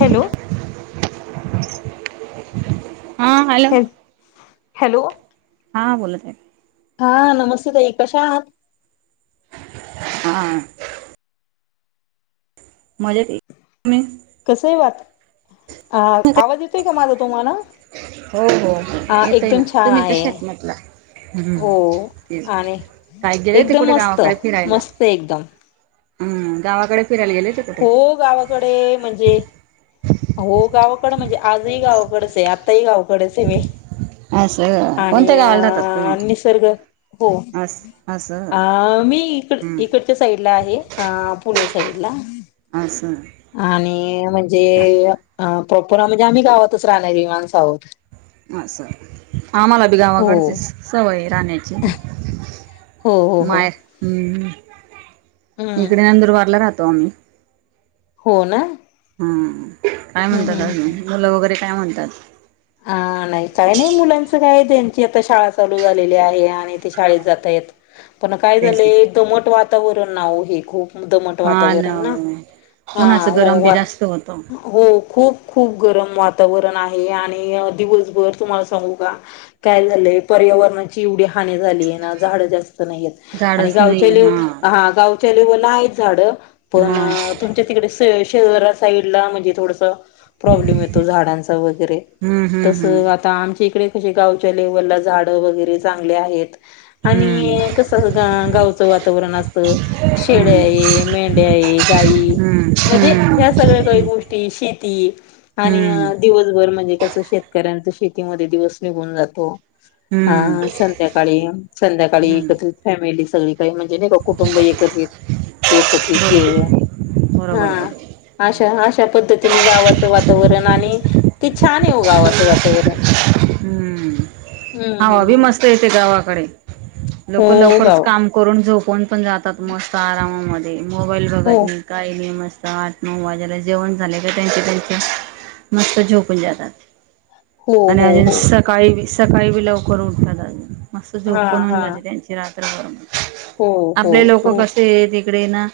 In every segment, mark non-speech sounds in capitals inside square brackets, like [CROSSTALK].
Hello हा hello ह hello हा बोलत आहे हा नमस्ते ताई कशा आहात हा मजा कसय वाात अ आवाज येतोय का माझा तुम्हाला हो हो हा येतय ना एकदम छान तुम्ही आहे कशात म्हटलं हम्म हो तेठी आणि काय गेले ते एकदम कुठे मस्त गावाकडे फिरायला मस्त एकदम हम् गावाकडे फिरायला गेले ते कुठे? हो गावाकडे म्हणजे हो गावाकड म्हणजे आजही गावाकडेच आहे आताही गावाकडेच आहे मी असं कोणत्या आणि गावाला राहतात तुम्ही? अ निसर्ग हो अस असं अ मी इकड हम्म. इकडच्या साईडला आहे पुणे साईडला अचछा आणि म्हणजे प्रपुरा म्हणजे आम्ही गावातच राहणार विमाणसाहत असं आम्हाला बी हो गावाकडते सवय राहण्याची हो हो हो माय हम्म इकडे नंदुरबारला राहतो आम्ही. हो ना हम काय म्हणतात हम्म आज हम्म म मुलं वगैरे काय म्हणतात? हा नाही काय नाही मुलांच काय त्यांची आता शाळा चालू झालेली आहे. शाळेत जातायत पण काय तेच ना झालं दमट वातावरण नावो हे खूप दमट वातावरण ना हा उन्हाचं वो गरम बी जास्त होतं हो खूप खूप गरम वातावरण आहे आणि दिवसभर तुम्हाला सांगू का? काय झालंय पर्यावरणाची एवढी हानी झाली आहे ना झाडं जास नाहीयत आणि झाडच नाही गावच्या लेव हा हां गावच्या लेवलला आहेत झाडं पण मग तुमच्या तिकडे शहरा साईडला म्हणजे थोडंस प्रॉब्लेम येतो झाडांचा वगैरे, हम्म हम्म तसं आता आम इकडे कशे गावच्या लेव्हलला झाडं वगैरे चांगले आहेत. हम्म आणि कसं गावचं वातावरण असतं शेळ्या हम्म आहे, मेंढ्या आहे हे गाई हम्म हम्म म्हणजे हम्म ह्या सगळ्या काही गोष्टी शेती आणि हम्म दिवसभर म्हणजे शेतकऱ्यांचा शेतीमध्ये दिवस निघून जातो. हम्म हम्म हा संध्याकाळी संध्याकाळी हम्म एकत्रित फॅमिली सगळी काहि म्हण [UNINTELLIGIBLE] नाही का कुटुंब एकत्रित एकत्रित जेवण हा बरोबर बरोबर आशा बरोबर आशा पद्धतीने गावाचं वातावरण आणि ते छान येवो गावाचं वातावरण हम्म हावा हम्म बी हम्म मस्त येते गावाकडे, हो लोक लवकरच गाव काम करून झोप पण जातात मस्त आरामामध्ये. मोबाईल हो बघत नाही, काही नाही मस्त आठ नऊ वाजेला जेवण झाले तर त्यांचे त्यांचे मस्त झोपून जातात. हो आणि हो अजून हो सकाळी सकाळी बी लवकर उठतात अजून. मस्त हा झोप पण होऊन हा जाते त्यांची रात्रभर, हो हो आपले लोक हो कसे इकडे ना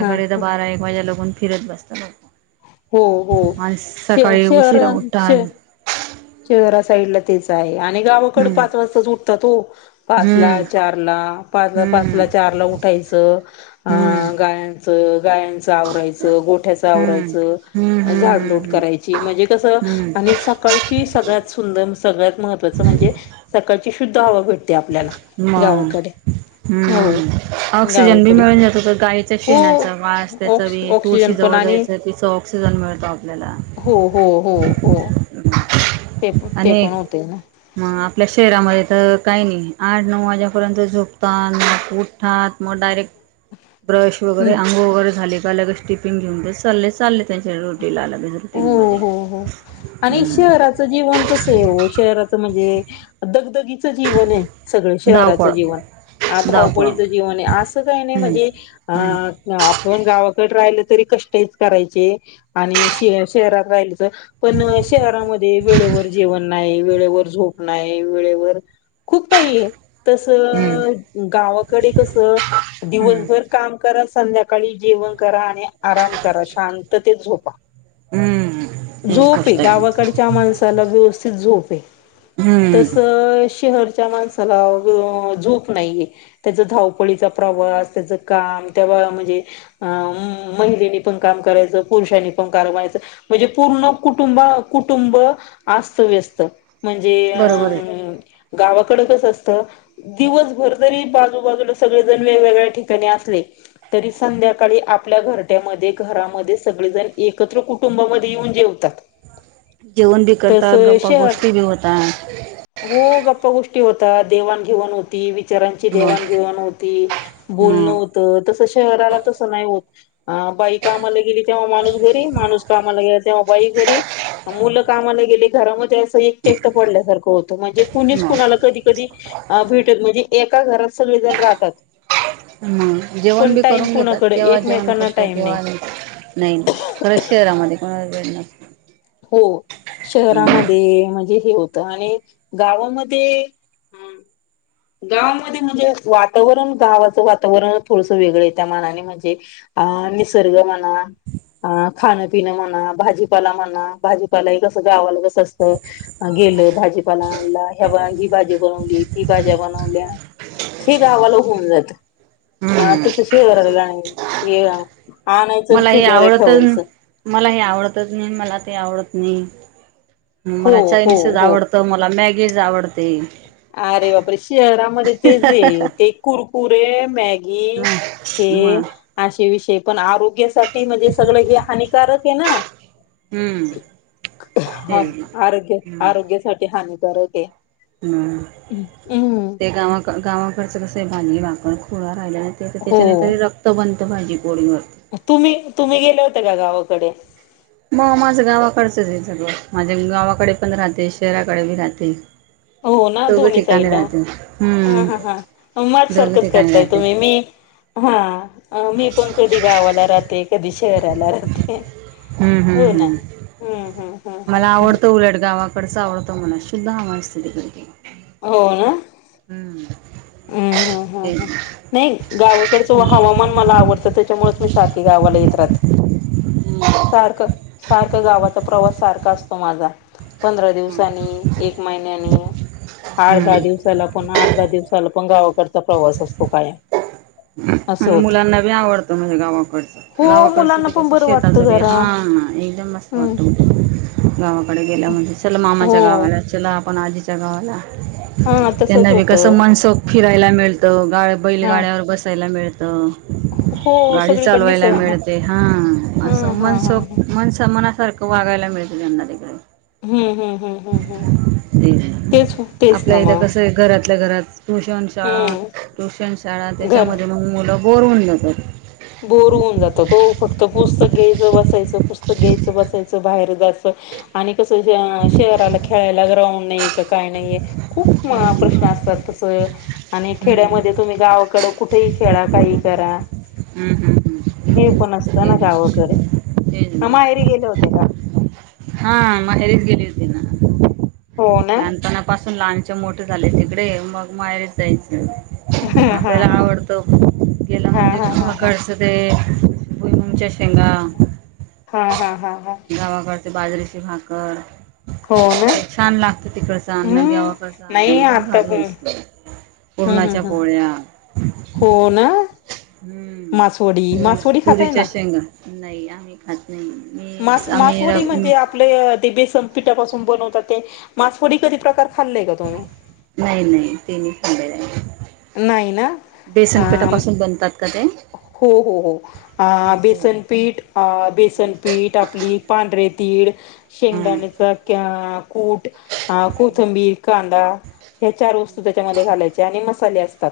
हा तर बारा एक वाजे लगून फिरत बसतात लोकं. हो हो श शहर उशिरा न श उठतात शहरा साईड ला तेच आहे आणि आणि गावाकड हम्म पाच वाजताच उठतात हो, पाच ला हम्म चार ला पाच पाच हम्म ला चार ला उठा ज हम्म अं गायां गायांचं आवरायचं गोठ्याचं हम्म आवरायचं हम्म झाड हम्म लोट हम्म करायची म्हणजे कसं हम्म आणि सकाळी सगळ्यात सुंदर सगळ्यात महत्वाचं म्हणजे सकाळची शुद्ध हवा भेट ते आपल्याला मग गावाकडे हो हम्म ऑक्सिजन बी गावाकडे मिळून जातो तर गायच्या हो शेणाचा वास त्याचं ऑक्स बी तुळशी ऑक्सिजन पण जवळ आणि जायचं तिचा ऑक्सिजन मिळतो आपल्याला. हो हो हो हो. ते प ते आणि पण होतय ना. मग आपल्या शहरामध्ये तर काही नाही आठ नऊ वाजेपर्यंत झोपतात, मग उठतात मग डायरेक्ट ब्रश वगैरे अंघोळ वगैरे झाले का लगेच टिफिन घेऊन चा चालले त्यांच्याडे हो हो हो आणि हम्म शहराचं जीवन कसं शहराचं म्हणजे दगदगीच जीवन आहे सगळं शहराचं धावपळ जीवन. धावपळ धावपळीचं जीवन आहे असं काही नाही हम्म म्हणजे हम्म अं आपण गावाकड राहिलं तरी कष्टयच करायचे, आणि शहरात राहिलेच पण शहरामध्ये वेळेवर जेवण नाही, वेळेवर झोप नाही वेळेवर खूप काही आहे हम्म तसं गावाकडे कसं हम्म दिवसभर काम कराचं संध्याकाळी जेवण करा आणि आराम करा शांततेत झोप हम्म तीच झोपे गोष्ट आहे गावाकडच्या माणसाला व्यवस्थित झोपे तस हम्म शहर त्या माणसाला झोप नाही त्याच धावपळीचं प्रवास त्याच काम तेव्हा म्हणजे महिलेनी पण काम करायचं पुरुषांनी वाच म्हणजे पूर्ण कुटुं कुटुंब असस्त व्यस्त म्हणजे अ. बरोबर आहे गावाकडे कस असतं दिवसभर जरी बाजूबाजूला सगळेजण वेगवेगळ्या ठिकाणी असले. तरी संध्याकाळी आपल्या घरट्यामध्ये घरामध्ये सगळेज एकत्र कुटुंबामध्ये येऊन जेवतात. जेवण बी करतात तसश गप्पा गोष्टी बी होतात हो गप्पा गोष्टी होता देवाण घेवाण होती. विचारांची मग देवाणघेवाण होती बोलणं मग होत तस शहराला तसं नाही हो. ह बाईक आमला गेली तेव्हा माणूस माणूस काे तेव्हा बाई घरी मुल कामाला गेली घरामधे एकट एकट पडल्यासारखं होत म्हणजे कुणीच मग कुणाला कधी कधी भेट म्हणे एका घरात सगळेजण राहतात. ह जेवण पण बी टाइम करून घेतात कुणाकडे केव्हा जेवण एकमेकांना करतो टाइम केव्हा नाही नाही. शहरातमध्ये को न. हो शहरामध्ये म्हणजे हे हो. आणि गावामध्ये ह. गावामध्ये म्हणजे वातावरण गावाचं वातावरण थोडसं वेगळं त्या मनाने म्हणजे हा निसर्ग म्हणा. अ खाण पिण म्हणा भाजीपाला म्हणा भाजीपालाही कसं गावाला बस असतं. भाजीपाला आणला ह्याव ही भाजी बनवली. भाज्या बनवल्या हे गावाला होऊन जात. हा हम्म तस शहराला गाणे ये. मला हे आवडतच मला हे आवडतच नाही मला ते आवडत नाही. हो मला हो चायनीसच हो आवडतं मला मॅगीच आवडते. अरे बापरे शहरामध्ये तेच आहे ते कुरकुरे आहे मॅगी. हे मग असे विषय पण आरोग्यासाठी म्हणजे सगळ हेे हानिकारक आहे ना. हम्म हा तेच ना आरोग्य आरोग्यासाठी हानिकर जरा ते. हम्म ते गावा गावाकडच कस भाजी भाकर खुडा खहिल्यानी हो. त्याच्यानी रक्त बनत भाजी. पोळीवर तुम्ही तुम्ही गेले होते का गावाकडे? मग माझं गावाकडचंच आहे सगळं माझ्या गावाकडे पण राहते शहराकडे बी राहते. हो ना दोघं दोननी ठिकाणी साईडला. राहते हा हम्म हा हा मझ दोघी सारखंच ठिकाणी करताय राहते तुम्ही मी. हा मी पण कधी गावाला राहते कधी शहराला राहते. हम्म हम्म हो ना. हम्म हम्म हम्म हम् मला हम्म हम्म आवडतं उलट गावाकडच आवडत. त म्हणा शुद्ध हवा असते तिकड ती हो ना. हम्. हम्म हम् ह नाही गावाकडचं हवामान मला आवडतं त्याच्यामुळेच मी. सारख गावाला येत राहती. सारखं सारखं गावाचा प्रवास सारखा असतो माझा. पंधरा दिवसांनी एक महिन्यानी आठ दहा हम्म दिवसाला पण आठ दहा दिवसाला पण गावाकडचा प्रवास असतो काय. आणि मुलांना बी आवडतं म्हजे गावाकडच हो गावाकडच मुलांना ते पण कस बरं शेतात. वाटतं जरा. हा एकदम मस्त हम्म वाटत गावा कडे गेल्या म्हणजे चला मामाच्या हो. गावाला चला आपण आजीच्या गावाला. हा त्यांना तसच बी कसं होतं. मन सोपट फिरायला मिळतं गाळ हा बैलगाड्यावर बसायला मिळतं. हो गाडी सगळीकडे चालवायला निसळ हा मिळते हा असं हा मनस हा हा. मनस मनासारखा वागायला मिळतील यंदा तिकडे हम्म हम्म हम्म हम्म हम्म. तेच तेच आपल्या ना इथ मग. कस आहे घरातल्या घरात ट्युशन शाळा हम्म ट्युशन शाळा घर त्याच्यामध्ये मग मुलं बोरवून जातात. बोर होऊन जात वो फक्त पुस्तक घ्यायचं बसायचं पुस् घ्यायचं, बसायचं बाहेर जायचं आणि कसं शहराला खेळायला ग्राउंड नाही का काही नाही खूप प्रश्न असतात तस आणि हम्म, खेड्यामध्ये तुम्ही गाव कडं कुठेही खेळा काही करा. हम्म, हम्म, हम्म. हे पण असतं ना तेच गावाकडे. का माहेरी गेले होते का? हा माहेरीच गेली होती ना. हो ना लहानपणापास लहानच्या मोठे झाले तिकडे मग माहेरीच जायचं. हा हा आपल्याला हा आवडतो गेला हा हा हा हा म्हणजेकडच ते भुईमुंगच्या शेंगा हा हा हा हा गावाकचे बाज भाकर. हो ना. ते छान लागतं तिकडचं अन्न हम्म गावाकडचं अन्न नाही एकदम आता भारी पण असत. हम्म पुरणाच्या हम्म हम्म पोळ्या हो ना. मासवडी हम्म मासवडी खाताय तुरीच्या ना? शेंगा नाही आम्ही खात. नाही मास मी आम्ही र मासवडी मी म्हणजे आपल्या ते बेसन पिठापासून बनवता ते मासवडी कधी प्रकार खाल्लाय का तुम्ही? नाही [UNINTELLIGIBLE] नाही ना? बेसन अ पिठापासून बनतात का ते? हो हो हो असं होय. बेसनपीठ बेसनपीठ आपली पांढरे तीड हं. शेंगदाण्याचा क कूट अ कोथंबीर कांदा. हे चार वस्तू त्याच्यामध्ये घालायचे आणि मसाले असतात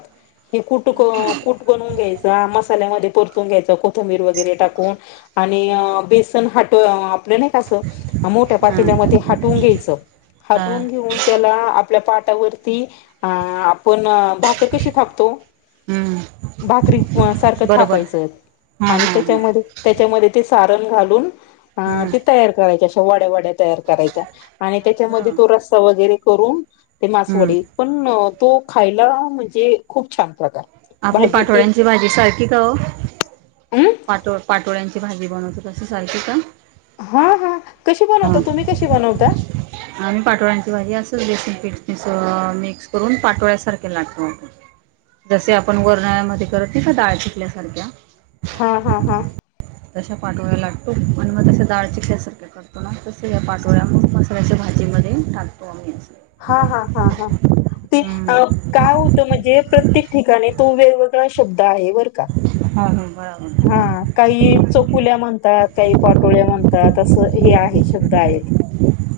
हे कुट क कुट बनून घ्याय मसाल्यामध्ये परतून घ्यायच कोथंबीर वगैरे टाकून आणि बेसन हट आपलं नाही कसं मोठ्या हं. पातील्यामध्ये हटवून घ्यायचं. हं. हटवून घेऊन त्याला आपल्या पा त्या वरती अ आपण भाकर कशी थापतो? हं. भाकरी सारखं बरोबर थापायचंय हां आणि हां हां त्याच्यामध्ये त्याच्यामध्ये ते सारण घालून अ हां ती तयार करायची अशा वड्या वड्या तयार करायच्या आणि त्याच्यामध्ये असं तो रस्सा वगैरे करून ते हं. मासवडी पण तो खायला म्हणजे खूप छान प्रकार. आपली भाजी एक पाठोळ्यांची भाजी सारखी का हम् पाटो पाठोळ्यांची भा जेवन होत तसं सारख का? हा हा कशी हां बनवता तुम्ही कशी बनवता? आम्ही पाठोळांची भाजी असच बेसन पीठ अस मिक्स करून पाटोळ्यासारखे. [UNINTELLIGIBLE] जसे आपण वरनाळ्या मध्ये करत नाही का डाळ चिकल्यासारख्या. हा, हा, हा. तशा पाठोळ्या लागतो आणि मग तश्या डाळ चिकल्या सारख्या करतो ना तसे या पाठोळ्या मग मसाल्याची भाजी मध्ये टाकतो आम्ही अस. हा, हा, हा, हा ते हम्म काय होतं म्हणजे प्रत्येक ठि आणि तो वेगवेगळा शब्द आहे बर का? [UNINTELLIGIBLE] हा काही चकुल्या म्हणतात काही पाटोळ्या म्हणतात असं हे आहे शब्द आहेत.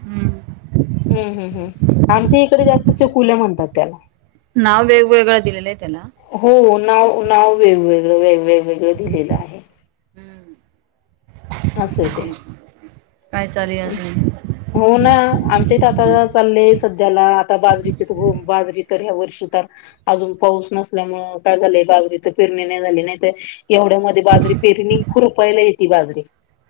हम्म. हम्म, हम्म, हम्म आमच्या इकडे जास्त चकुल्या म्हणतात त्याला. नाव वेगवेेगळा दिलेल आहे त्याला. हो नाव नाव वेगवेगळं वेगवेगवेगळं दिलेलं आहे. हम्म असंय ते. काय चालुये अजून? हो ना आमच्या इथ आता चाललेय सध्याला आता बाजरी [UNINTELLIGIBLE] हो बाजरी तर ह्या वर्षी तर अजून पाऊस नसल्यामुळे काय झालंय बाजरी तर फिरणी नाही झाली नाहीत एवढ्या मध्ये बाजरी पेरणी खू रुपायला येते बाजरी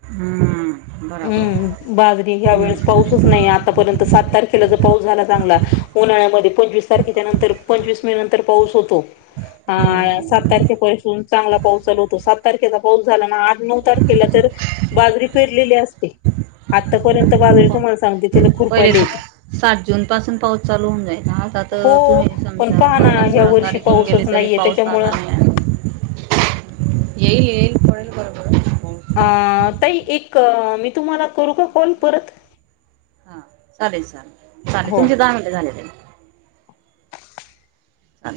हम्म बरोबर हम्म बाजरी ह्या वेळेस हम्म पाऊसच नाही आतापर्यंत सात तारखेला ज पाऊस झाला चांगला उन्हाळ्यामध्ये हम्म पंचवीस तारखेच्या नंतर पंचवीस मे नंतर पाऊस होतो हम्म ह सात तारखेपासून चांगला पाऊस चालू होतो सात तारखेचा पाऊस झाला ना आठ नऊ तारखेला तर बाजरी पेरलेली असते आतापर्यंत बाजरी तुम्हाला सांगते त्याला खुरपाला येत साठ जून पासून पाऊस चालू होऊन जाईचा आता तर हो तुम्ही सम पण पहा ना पनधनास ह्या सोळा वर्षी तारीख येऊन गेली पाऊसच तरी नाहीये पाऊसा त्याच्यामुळं आला नाही येईल येईल पडेल बरोबर अ तई एक मी तुम्हाला करू का कॉल परत हा चालेल चालेल चालेल हो. तनचे दहाले झाले त्या अ